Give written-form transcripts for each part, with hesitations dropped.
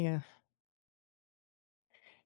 Yeah.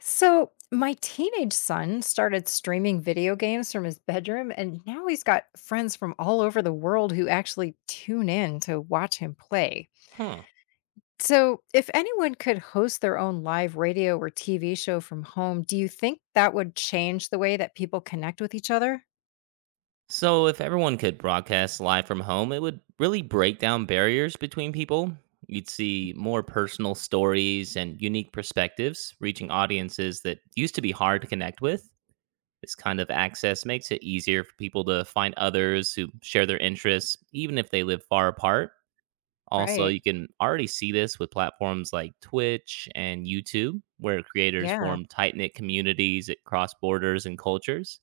So, my teenage son started streaming video games from his bedroom, and now he's got friends from all over the world who actually tune in to watch him play. Huh. So, if anyone could host their own live radio or TV show from home, do you think that would change the way that people connect with each other? So, if everyone could broadcast live from home, it would really break down barriers between people. You'd see more personal stories and unique perspectives, reaching audiences that used to be hard to connect with. This kind of access makes it easier for people to find others who share their interests, even if they live far apart. Also, Right. you can already see this with platforms like Twitch and YouTube, where creators Yeah. form tight knit communities at cross borders and cultures.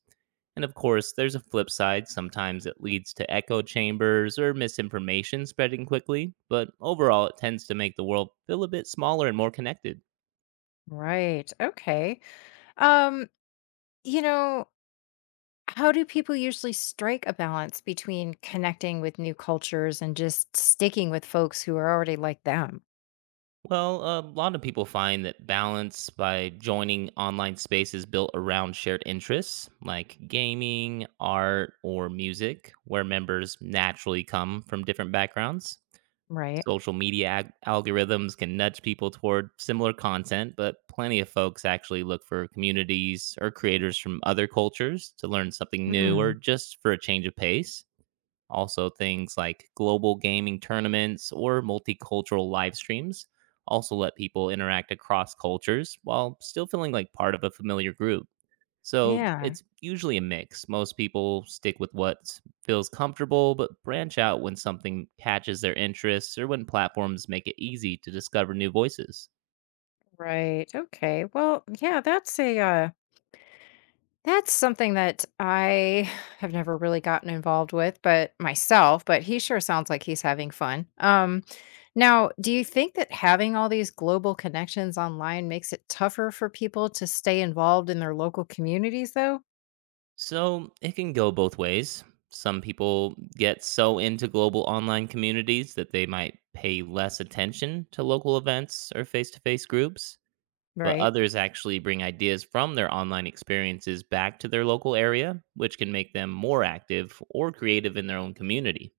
And of course, there's a flip side. Sometimes it leads to echo chambers or misinformation spreading quickly, but overall, it tends to make the world feel a bit smaller and more connected. Right. Okay. Um, you know, How do people usually strike a balance between connecting with new cultures and just sticking with folks who are already like them, Well, a lot of people find that balance by joining online spaces built around shared interests like gaming, art, or music, where members naturally come from different backgrounds. right? Social media algorithms can nudge people toward similar content, but plenty of folks actually look for communities or creators from other cultures to learn something new Hmm. or just for a change of pace. Also, things like global gaming tournaments or multicultural live streams also let people interact across cultures while still feeling like part of a familiar group. So Yeah. it's usually a mix. Most people stick with what feels comfortable, but branch out when something catches their interests or when platforms make it easy to discover new voices. Right. Okay. Well, yeah, that's a that's something that I have never really gotten involved with, but myself, but he sure sounds like he's having fun. Now, do you think that having all these global connections online makes it tougher for people to stay involved in their local communities though? So it can go both ways. Some people get so into global online communities that they might pay less attention to local events or face to face groups, but Right. others actually bring ideas from their online experiences back to their local area, which can make them more active or creative in their own community.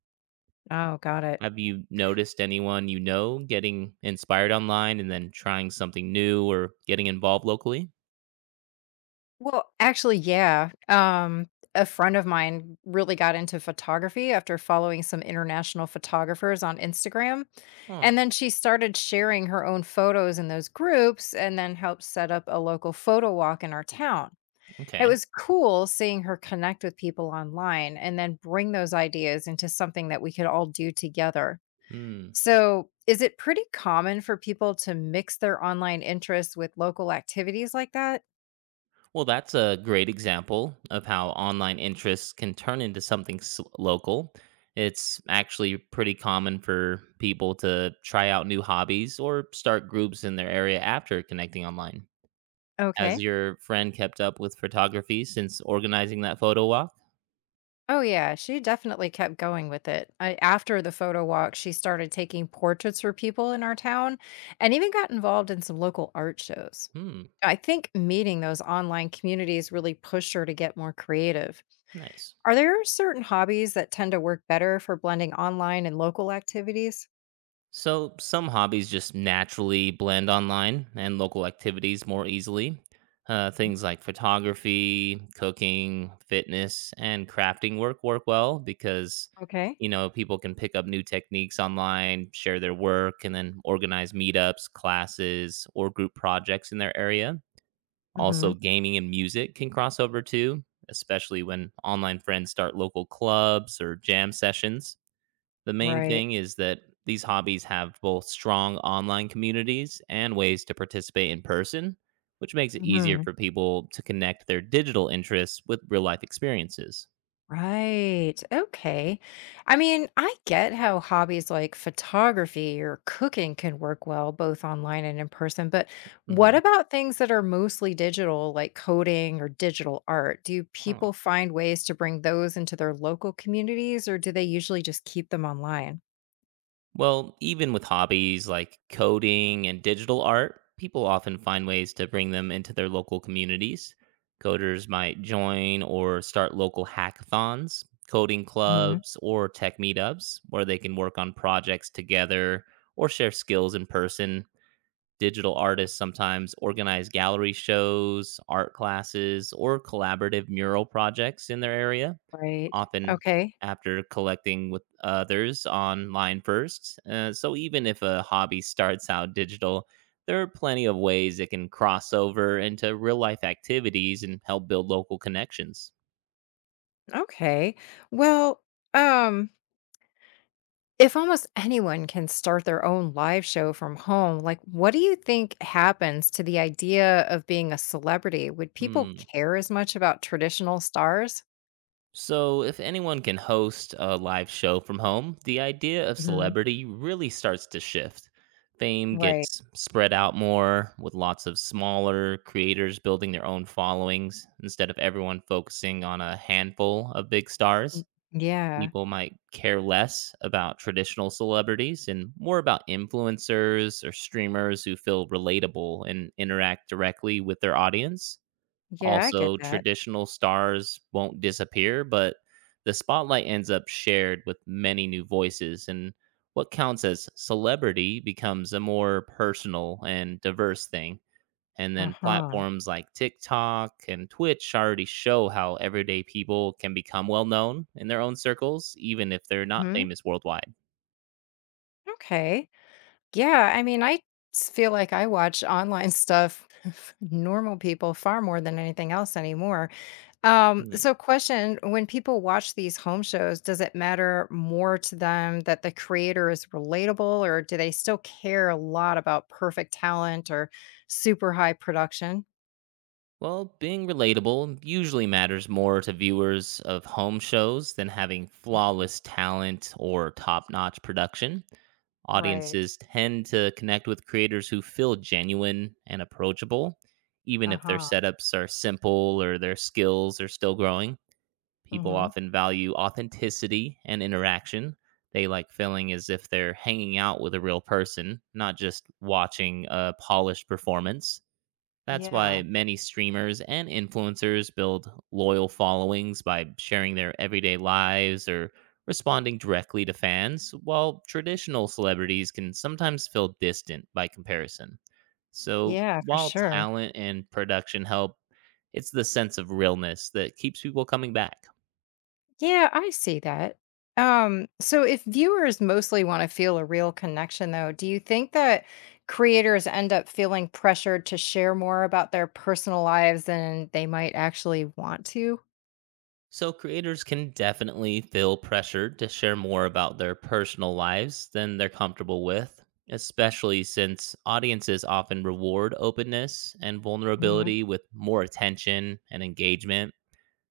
Oh, got it. Have you noticed anyone you know getting inspired online and then trying something new or getting involved locally? Well, actually, yeah. A friend of mine really got into photography after following some international photographers on Instagram. Huh. And then she started sharing her own photos in those groups and then helped set up a local photo walk in our town. It Okay. was cool seeing her connect with people online and then bring those ideas into something that we could all do together. Hmm. So, is it pretty common for people to mix their online interests with local activities like that? Well, that's a great example of how online interests can turn into something local. It's actually pretty common for people to try out new hobbies or start groups in their area after connecting online. Has Okay. your friend kept up with photography since organizing that photo walk? Oh yeah, she definitely kept going with it. I, after the photo walk, she started taking portraits for people in our town and even got involved in some local art shows. Hmm, I think meeting those online communities really pushed her to get more creative. nice. Are there certain hobbies that tend to work better for blending online and local activities? So, some hobbies just naturally blend online and local activities more easily. Things like photography, cooking, fitness, and crafting work well because, Okay. you know, people can pick up new techniques online, share their work, and then organize meetups, classes, or group projects in their area. Also, Mhm. gaming and music can cross over too, especially when online friends start local clubs or jam sessions. The main Right. thing is that these hobbies have both strong online communities and ways to participate in person, which makes it easier Mhm. for people to connect their digital interests with real life experiences. Right. Okay. I mean, I get how hobbies like photography or cooking can work well both online and in person, but Hmm. what about things that are mostly digital, like coding or digital art? Do Huh. people find ways to bring those into their local communities, or do they usually just keep them online? Well, even with hobbies like coding and digital art, people often find ways to bring them into their local communities. Coders might join or start local hackathons, coding Hmm. clubs, or tech meetups where they can work on projects together or share skills in person. Digital artists sometimes organize gallery shows, art classes, or collaborative mural projects in their area Right. often Okay. after collecting with others online first. So even if a hobby starts out digital, there are plenty of ways it can cross over into real life activities and help build local connections. Okay. Well, um, if almost anyone can start their own live show from home, like what do you think happens to the idea of being a celebrity? Would people Hmm. care as much about traditional stars? So, if anyone can host a live show from home, the idea of Mhm. celebrity really starts to shift. Fame Right. gets spread out more with lots of smaller creators building their own followings instead of everyone focusing on a handful of big stars. Mm. Yeah. People might care less about traditional celebrities and more about influencers or streamers who feel relatable and interact directly with their audience. Yeah, I get Also, that. traditional stars won't disappear, but the spotlight ends up shared with many new voices, and what counts as celebrity becomes a more personal and diverse thing. And then Uh-huh. platforms like TikTok and Twitch already show how everyday people can become well known in their own circles, even if they're not Hmm. famous worldwide. Okay. Yeah, I mean, feel like I watch online stuff, normal people, far more than anything else anymore. So question, when people watch these home shows, does it matter more to them that the creator is relatable or do they still care a lot about perfect talent or super high production? Well, being relatable usually matters more to viewers of home shows than having Mhm. flawless talent or top notch production. Right. Audiences tend to connect with creators who feel genuine and approachable, even if their Uh-huh. setups are simple or their skills are still growing. People Mhm. often value authenticity and interaction. They like feeling as if they're hanging out with a real person, not just watching a polished performance. That's why Yeah. many streamers and influencers build loyal followings by sharing their everyday lives or responding directly to fans, while traditional celebrities can sometimes feel distant by comparison. So, Yeah, for while sure. talent and production help, it's the sense of realness that keeps people coming back. Yeah, I see that. So if viewers mostly want to feel a real connection though, do you think that creators end up feeling pressured to share more about their personal lives than they might actually want to? So, creators can definitely feel pressured to share more about their personal lives than they're comfortable with, especially since audiences often reward openness and Hmm. vulnerability with more attention and engagement.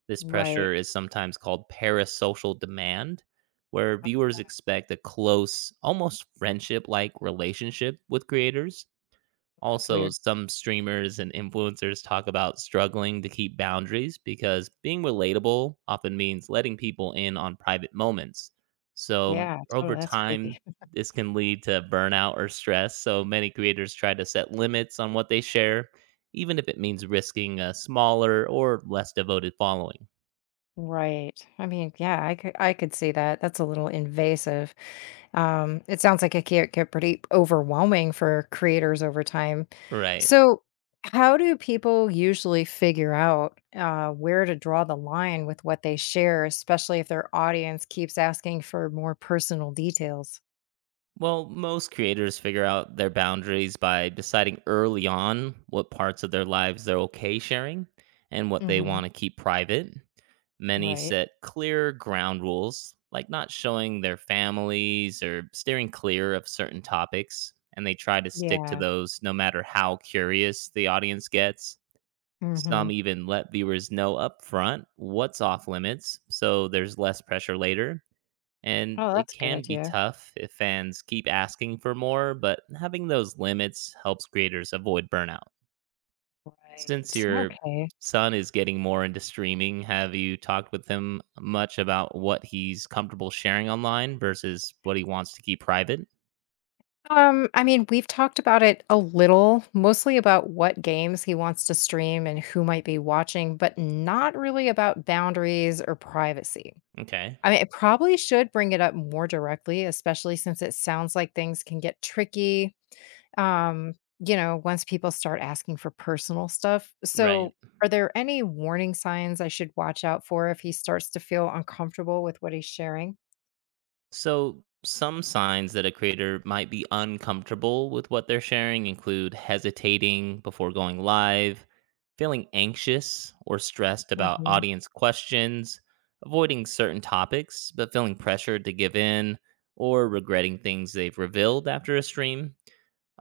This pressure Right. is sometimes called parasocial demand, where Oh, viewers expect a close, almost friendship like relationship with creators. that's Also, weird. some streamers and influencers talk about struggling to keep boundaries because being relatable often means letting people in on private moments. So, Yeah, over totally. That's time, creepy. this can lead to burnout or stress. So, many creators try to set limits on what they share, even if it means risking a smaller or less devoted following. Right. I mean, yeah, I could see that. That's a little invasive. It sounds like it can get pretty overwhelming for creators over time. Right. So, how do people usually figure out where to draw the line with what they share, especially if their audience keeps asking for more personal details? Well, most creators figure out their boundaries by deciding early on what parts of their lives they're okay sharing and what they Hmm. want to keep private. Many Right. set clear ground rules, like not showing their families or steering clear of certain topics, and they try to stick to Yeah. those no matter how curious the audience gets. Hmm. Some even let viewers know upfront what's off limits, so there's less pressure later, and Oh, it that's a good can be idea. tough if fans keep asking for more, but having those limits helps creators avoid burnout. Since Right. your Okay. son is getting more into streaming, have you talked with him much about what he's comfortable sharing online versus what he wants to keep private? I mean, we've talked about it a little, mostly about what games he wants to stream and who might be watching, but not really about boundaries or privacy. Okay. I mean, it probably should bring it up more directly, especially since it sounds like things can get tricky, um, once people start asking for personal stuff. Right. So, are there any warning signs I should watch out for if he starts to feel uncomfortable with what he's sharing? So, some signs that a creator might be uncomfortable with what they're sharing include hesitating before going live, feeling anxious or stressed about Hmm. audience questions, avoiding certain topics but feeling pressured to give in, or regretting things they've revealed after a stream.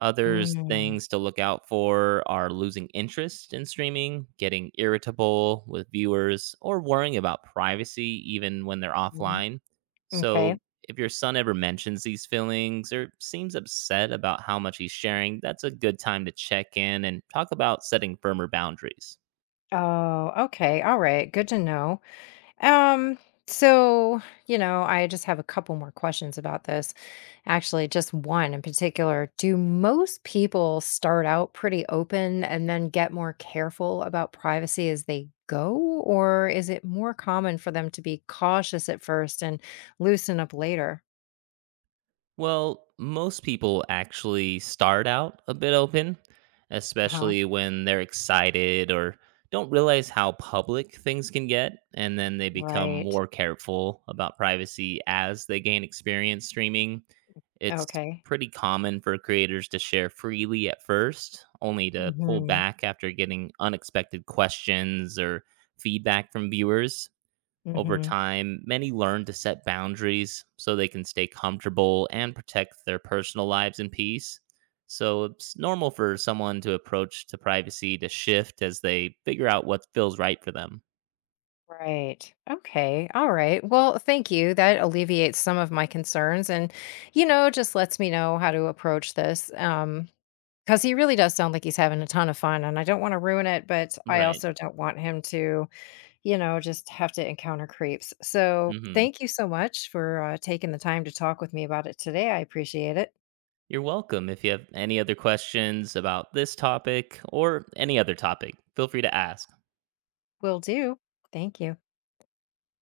Others Mm-hmm. things to look out for are losing interest in streaming, getting irritable with viewers, or worrying about privacy even when they're Mm-hmm. offline. So, Okay. if your son ever mentions these feelings or seems upset about how much he's sharing, that's a good time to check in and talk about setting firmer boundaries. Oh, okay. All right. Good to know. Um, so, I just have a couple more questions about this. Actually, just one in particular. Do most people start out pretty open and then get more careful about privacy as they go? Or is it more common for them to be cautious at first and loosen up later? Well, most people actually start out a bit open, Uh huh. especially when they're excited or don't realize how public things can get, and then they become Right. more careful about privacy as they gain experience streaming. It's Okay. pretty common for creators to share freely at first, only to Mm pull hmm. back after getting unexpected questions or feedback from viewers. Mm Over hmm. time, many learn to set boundaries so they can stay comfortable and protect their personal lives in peace. So it's normal for someone to approach to privacy to shift as they figure out what feels right for them. Right. Okay. All right. Well, thank you. That alleviates some of my concerns and, you know, just lets me know how to approach this. Because he really does sound like he's having a ton of fun and I don't want to ruin it, but I Right. also don't want him to, you know, just have to encounter creeps. So Hmm. thank you so much for taking the time to talk with me about it today. I appreciate it. You're welcome. If you have any other questions about this topic or any other topic, feel free to ask. Will do. Thank you.